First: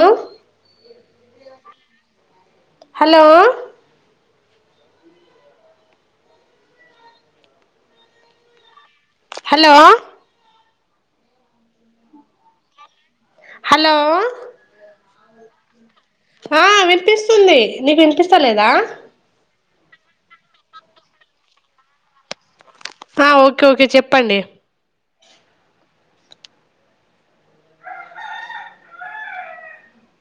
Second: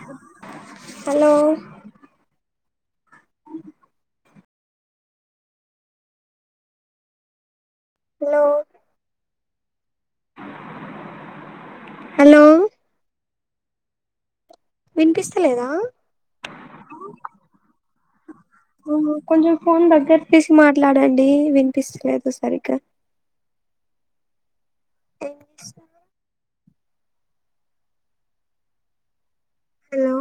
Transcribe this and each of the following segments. Hello hello hello? Hello hello hello hello వినిపిస్తలేదా? ఆ వినిపిస్తుంది. నిక్ విన్పిస్తున్ స్తలేదా? కొంచెం ఫోన్ దగ్గర తీసి మాట్లాడండి, వినిపిస్తలేదు సరిగ్గా? ఆ, ఓకే ఓకే చెప్పండి? ఏం చేస్తుర్రు? హలో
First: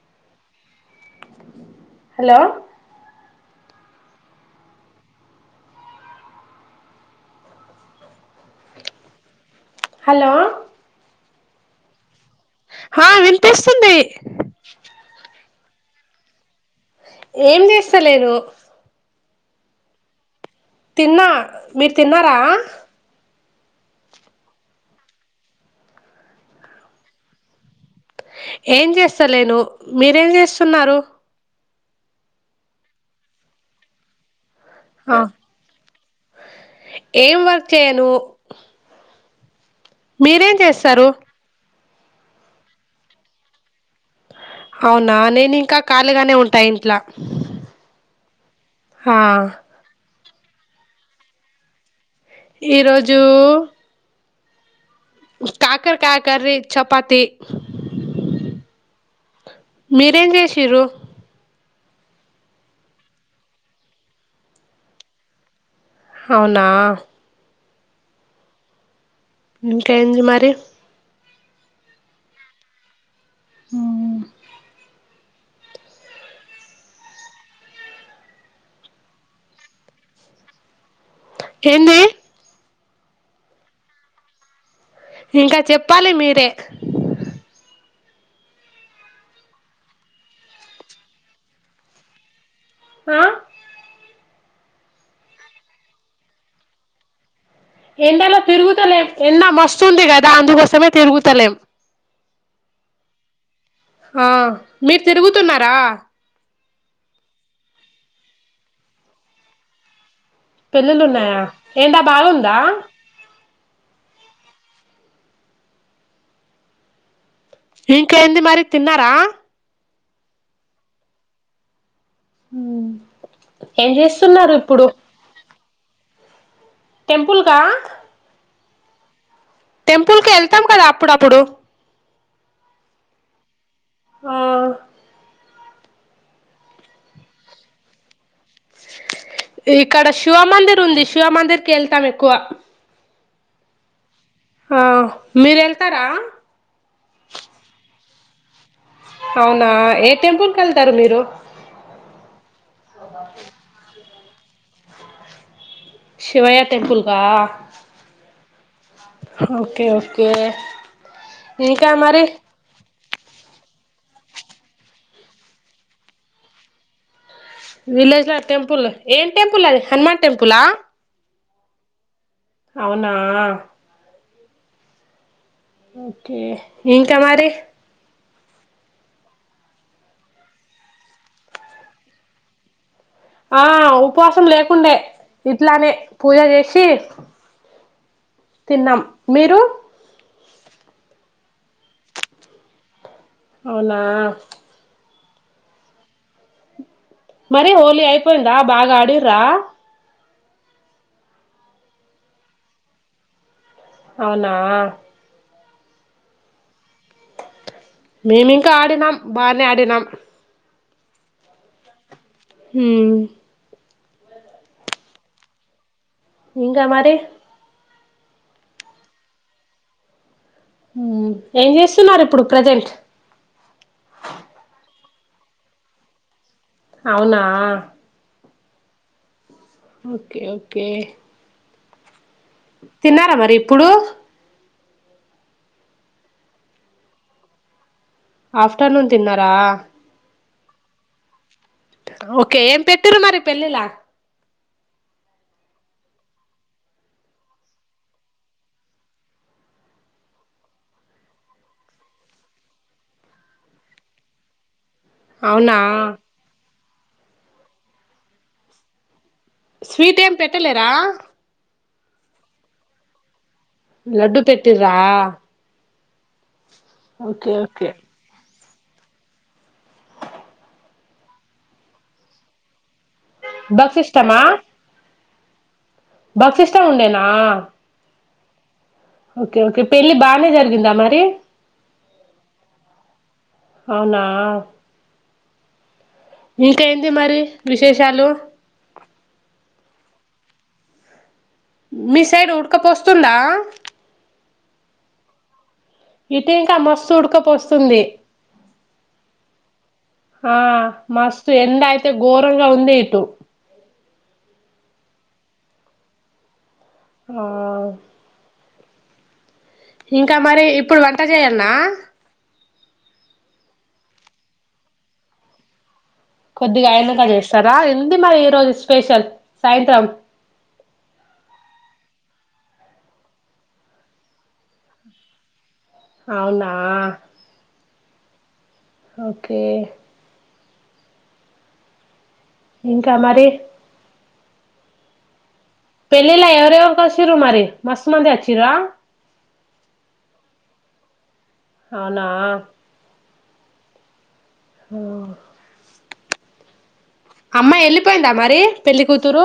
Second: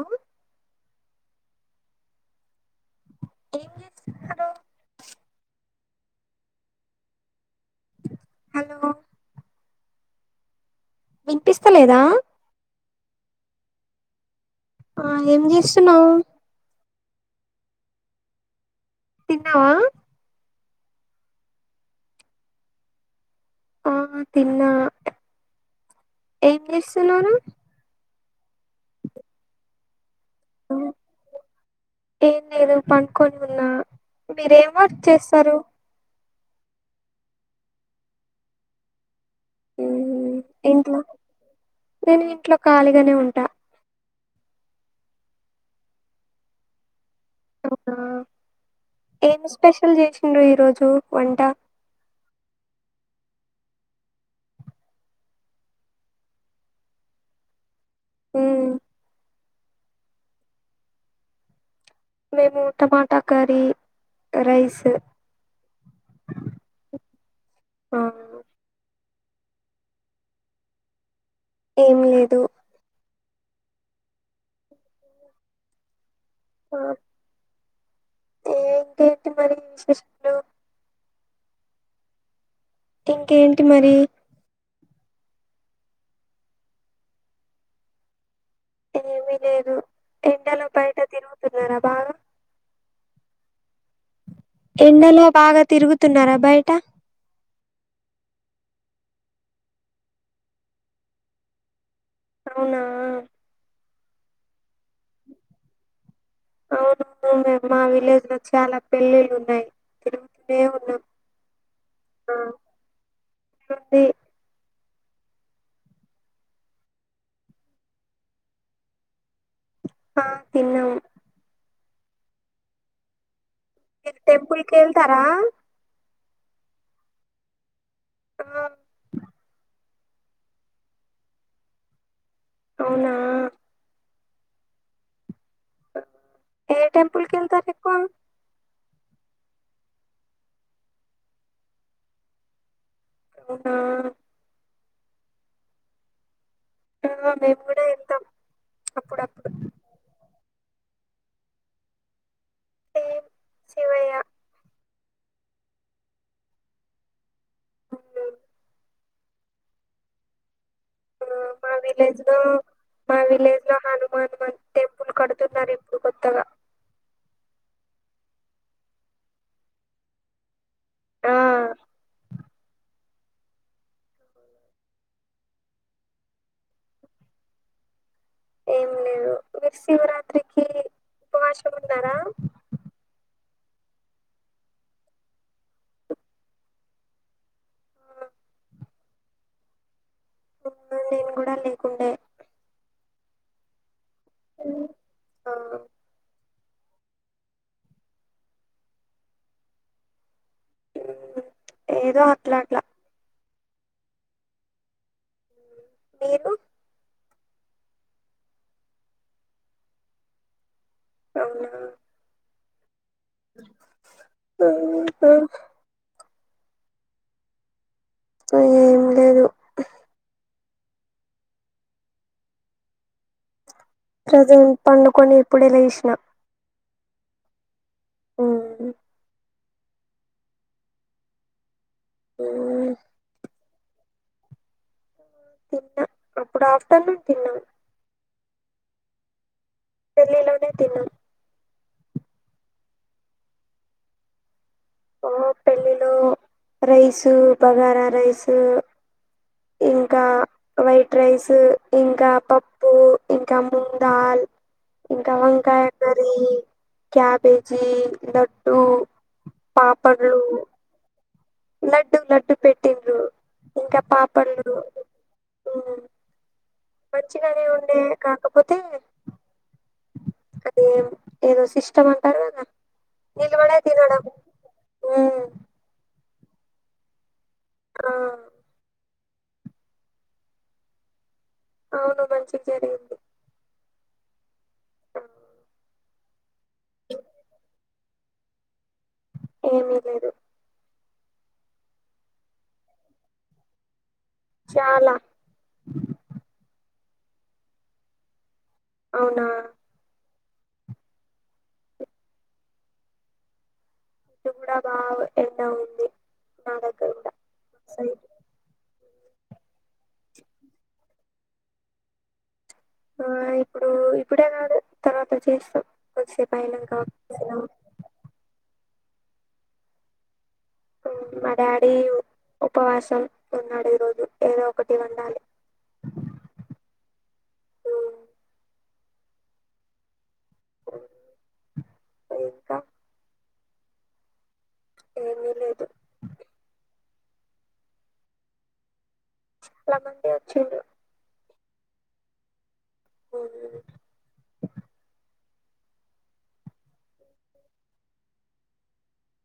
హలో ఏం చేస్తున్నరు? హలో హలో వినిపిస్తలేదా? ఆ, వినిపిస్తుంది. ఆ, ఏం జేస్ తున్నవూ? ఏం చేస్తాలేను. తిన్నావా? తిన్నా, మీరు తిన్నారా? ఆ తిన్నా, ఏం చేస్తున్నరు? ఏం చేస్తాలేను, మీరేం చేస్తున్నారు? ఏం లేదు, పండ్కొని ఉన్నా. మీరేం వర్క్ ఆ చేస్తరు? ఏం వర్క్ చేయను. మ్మ్ మీరేం ఇంట్లో చేస్తరు? నేను ఇంట్లో ఖాళీగానే ఉంటా. అవునా, నేనింకా కాళీగానే ఉంటా ఇంట్లా. ఆ ఏమి స్పెషల్ చేస్ ర్రు ఈ రోజు వంట? ఈరోజు కాకరకాయ కర్రీ చపాతి ఉ మీరేం చేసిరు మేము టమాటా కర్రీ రైస్ అవునా హ ఇంకా ఎంది మరి ఏం లేదు హు ఆ ఏంటండి మరి విశేషాలు ఎంది ఇంకేంటి మరి ఇంకా చెప్పాలి మీరే ఏమి లేదు ఎండలో బయట తిరుగుతున్నారా బాగా ఆ ఎండలో బాగా తిరుగుతున్నారా బయట ఎండలో తిరుగుతలేం ఎండ మస్తుంది కదా అందుకోసమే తిరుగుతలేం అవునా ఆ మీరు తిరుగుతున్నారా అవును బ్రో మేము మా విలేజ్ లో చాలా పెల్లి ళ్ళు ఉన్నాయి తిరు పెళ్లిలు ఉన్నాయా ఎండ బాగుందా మేమండి ఇంకా ఎంది మరి తిన్నారా ఆ తిన్నాము హు ఏం మీరు చేస్తున్నారు టెంపుల్ కి ఇప్పుడు వెళ్తారా టెంపుల్ కా ఆ టెంపులు కి యెల్తం కదా అప్పుడప్పుడు అవునా ఆ ఏ టెంపుల్ కెళ్తారు ఎక్కువ ఇక్కడ శివమందిర్ ఉంది శివమందిర్ కి కేళ్తాం ఎక్కువ అవునా ఆ మీరు ఎళ్తారా ఆ మేము కూడా ఎళ్తాం అవునా ఏ టెంపుల్ వెళ్తారు మీరు ఓహ సేమ్ శివయ్య శివయ్య టెంపుల్ కా ఓకే ఓకే ఆ మా ఇంకా విలేజ్ మరి లో మా విలేజ్ లో హను మాన్ టెంపుల్ కడుతున్నారు ఇప్పుడు కొత్తగా విలేజ్ లో టెంపుల్ ఏం టెంపుల్ అది హనుమాన్ టెంపుల ఆ అవునా ఓకే ఇంకా మరి ఏం లేదు మీరు శివరాత్రికి ఉపవాసం ఉన్నారా ఆ ఉపవాసం లేకుండే ఇంట్లానే పూజ చేసి తిన్నాం మీరు అ నేను కూడా లేకుండే అవునా ఆ మరి హోలీ అయిపోయిందా బాగా ఆడిర్రా ఏదో అట్లాట్లా అవునా మీరు మేమి ఇంకా ఆడినాం బానే ఆడినాం అవున హ ఆ ఇంగ మరి కా ఏం లేదు ఏం చేస్తున్నారు ఇప్పుడు ప్రజెంట్ ప్రజెంట్ పండుకొని ఇప్పుడె లెసిన అవునా ఉ ఓకే ఓకే [inaudible] తిన్నారా మరి ఇప్పుడు తిన్నా అప్పుడు ఆఫ్టర్నూన్ తిన్నా ఆఫ్టర్నూన్ తిన్నారా ఇల్ ఎలానే తిన ఓకే ఏం పెట్టరు మరి పెళ్ళిలా పెళ్ళిలో రైసు బగారా రైస్ ఇంకా వైట్ రైస్ ఇంకా పప్పు ఇంకా ముూందాల్ ఇంకా అవునా వంకాయకరి క్యా బేజీ లడ్డూ స్వీట్ ఏం పెట్టలేరా లడ్డు లడ్డు పెట్టిందు లడ్డు పెట్టిర్రా ఓకే మచ్చిగానే ఓకే ఉండే కా కాకపోతే అది ఏదో సిస్టమ్ అంటారు కదా నిల బడె తినడం భఫ్సిష్టమ్ ఉండేనా ఆ ఓకే ఓకే పెళ్లి బానే జరిగిందా మరి అవును మంచిగా జరిగింది అవునా ఇంకేంటి మరి విశేషాలు ఏమీ లేదు మీ సైడ్ ఉడకపోస్తుందా చాలా ఇటీ ఇంకా మస్తు ఉడుకపోస్తుంది అవునా ఆ మస్తు ఎండ అయితే ఘోరంగా ఉంది ఇటు ఇటు కూడా బాగా ఎండా ఉంది నా దగ్గర కూడా ఆ మా సైడ్ ఇంకా మరి ఇప్పుడు వంట చేయల్ల ఆ ఇప్పుడు ఇప్పుడే కాదు తర్వాత చేస్తాం కొద్దిసేపు కొద్దిగా అయినంక అయినట చేస్తాం చేస్తారా ఎంది మరి ఈ రోజు స్పెషల్ సాయంత్రం మా డాడీ ఉపవాసం ఉన్నాడు ఈ రోజు ఏదో ఒకటి వండాలి అవునా ఓకే ఇంకా మరి ఏమి లే అచ్చిరు మరి మస్త్ మందే అచ్చిరా చాలామంది వచ్చిండ్రు అవునా ఊ హు అమ్మాయి వెళ్ళిపోయిందా మరి పెళ్ళికతురు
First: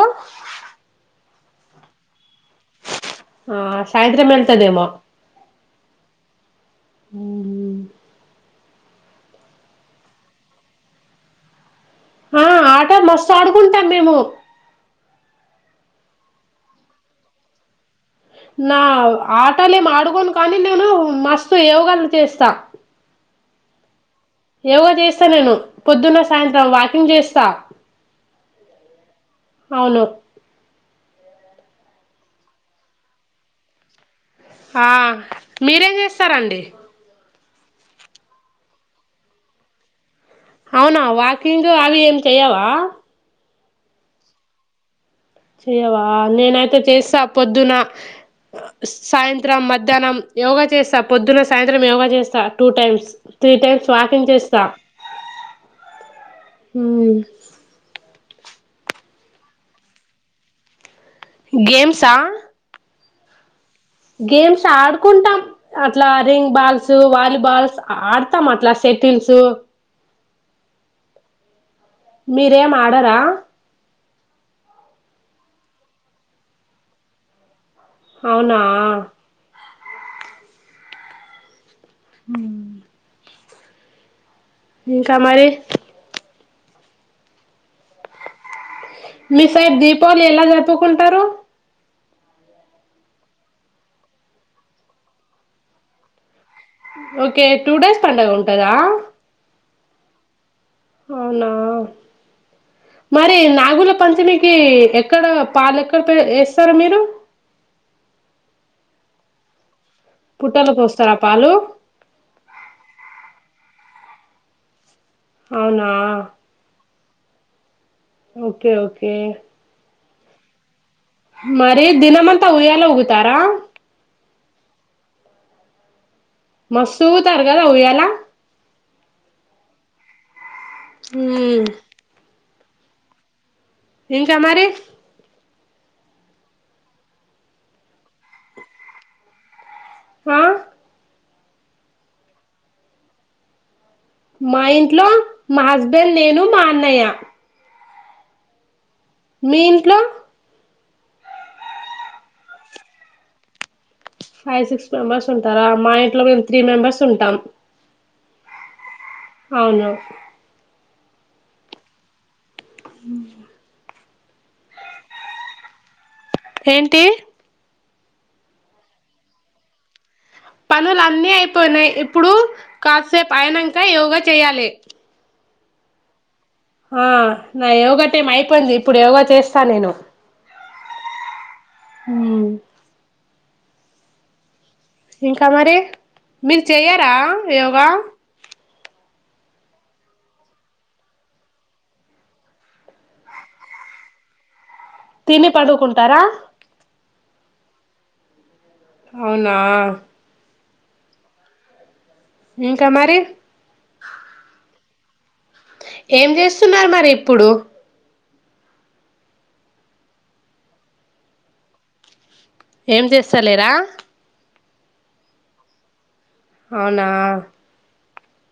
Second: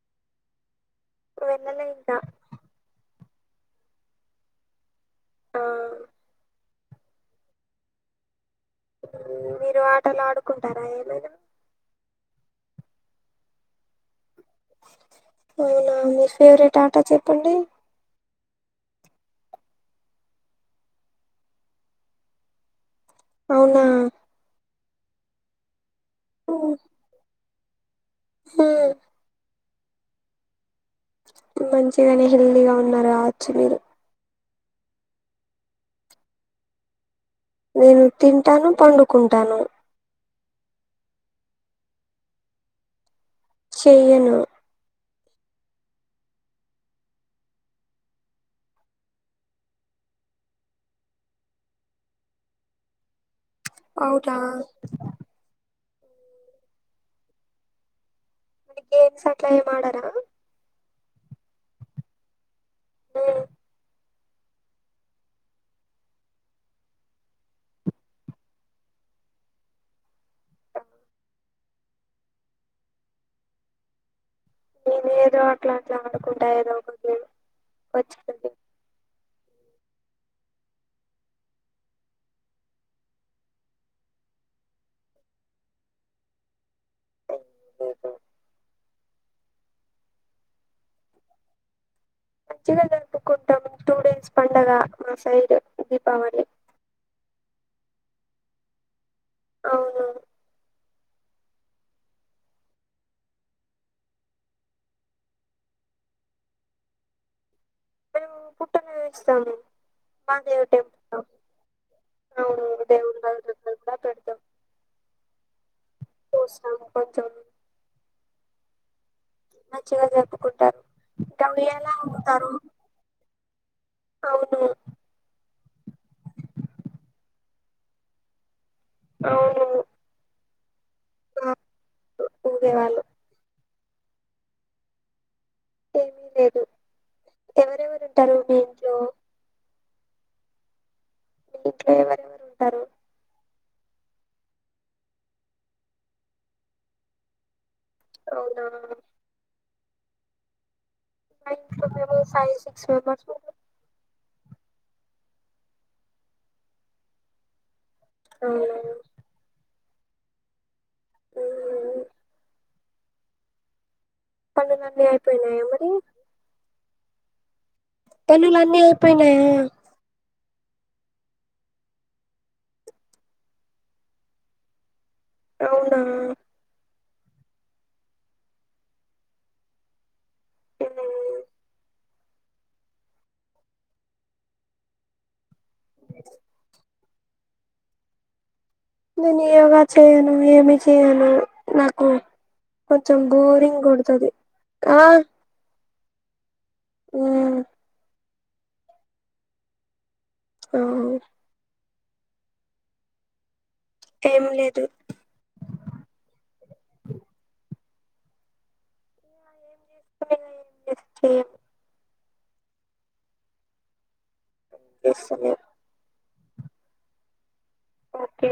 వెళ్ళలే ఇంకా ఆ సాయంత్రం వెళ్తేదేమో ఆ ఉహు మీరు ఆటలు ఆడుకుంటారా ఏమైనా ఆ ఆట మస్తు ఆడుకుంటాం మేము అవునా మీ ఫేవరెట్ ఆట చెప్పండి నా ఆటలే ఏం ఆడుకోను కానీ నేను మస్తు యోగాలు చేస్తా అవునా ఏవో చేస్తా నేను పొద్దున్న సాయంత్రం వాకింగ్ చేస్తా హు అవును మంచిగానే హెల్తీగా ఉన్నారు కావచ్చు మీరు ఆ మీరేం చేస్తారండి నేను తింటాను పండుకుంటాను అవునా వాకింగ్ అవి ఏం చెయవా చెయ్యను చెయవా నేనైతే చేస్తా పొద్దున సాయంత్రం మధ్యాహ్నం యోగా చేస్తా పొద్దున సాయంత్రం యోగా చేస్తా two times three times walking అవునా చేస్తా ఉమ్ గేమ్స్ అట్లా ఏమిఆడరా గేమ్సా ఉమ్ గేమ్స్ ఆడుకుంటాం అట్లా రింగ్ బాల్స్ వాలీబాల్స్ ఆడతాం అట్లా సెటిల్స్ మీరేం ఆడరా నేను ఏదో అట్లా అట్లా ఆడుకుంటా ఏదో ఒక గేమ్ వచ్చినది అవునా ఉమ్మ్ ఇంకా మరి [unintelligible] మీ సైడ్ దీపావళి ఎలా జరుపుకుంటారు మంచిగా జరుపుకుంటాం టూ డేస్ పండగ మా side Deepavali okay two days పండగ ఉంటదా అవును అవునా మరి నాగుల పంచమికి ఎక్కడ పాలు ఎక్కడ వేస్తారు మీరు పుట్టమిదేస్తం మాహదేవి పుట్టలో పోస్తారా పాలు టెంపుల్వును దేవు పెడతా పెడతా అవునా [unintelligible] ఓకే ఓకే మంచిగా జరుపుకుంటామ్ మరిదినమంతా ఉయ్యలో ఉగుతారా అవును మస్తు ఊగుతారు కద ఊయాలా ఓ మ్మ్ ఊగే వాళ్ళు ఇంకా మరి ఏమీ లేదు ఎవరెవరు ఉంటారు మీ ఇంట్లో ఆ ఇంట్లో ఎవరెవరు ఉంటారు మా ఇంట్లో మా అవునా మీ ఇంట్లో మా ఇంట్లోఫైవ్ సిక్స్ మెంబర్స్ ఉన్నాం ఫైవ్ సిక్స్ మెంబెర్స్ ఉంటారా మా ఇంట్లో మేము త్రీ మెంబెర్స్ ఉంటాం అవునా అవును మ్మ్ ఉమ్ పనులన్నీ ఏంటి పనులు అన్నీ అయిపోయినాయా పనులు అన్నీ అయిపోయినాయి ఇప్పుడు కాసేపు అయినాక యోగా చేయాలి అవునా ఆ నా యోగా టైం అయిపోయింది. ఇప్పుడు యోగా చేస్తా నేను మ్మ్ హ్ ఎం క క మరి మీరు చెయ ట్ట యోగా నేను యోగా చేయను. ఏమి చేయను నాకు కొంచెం బోరింగ్ కొడుతది. తిని పడుకుం తర హ్ అవునా ఆ ఇంకా మరి ఏం లేదు ఏం జేస్తున్నారు. మరి ఇప్పుడు [unintelligible] ఏం చేస్త లేరా ఏం జేస్తలేం. అవునా ఓకే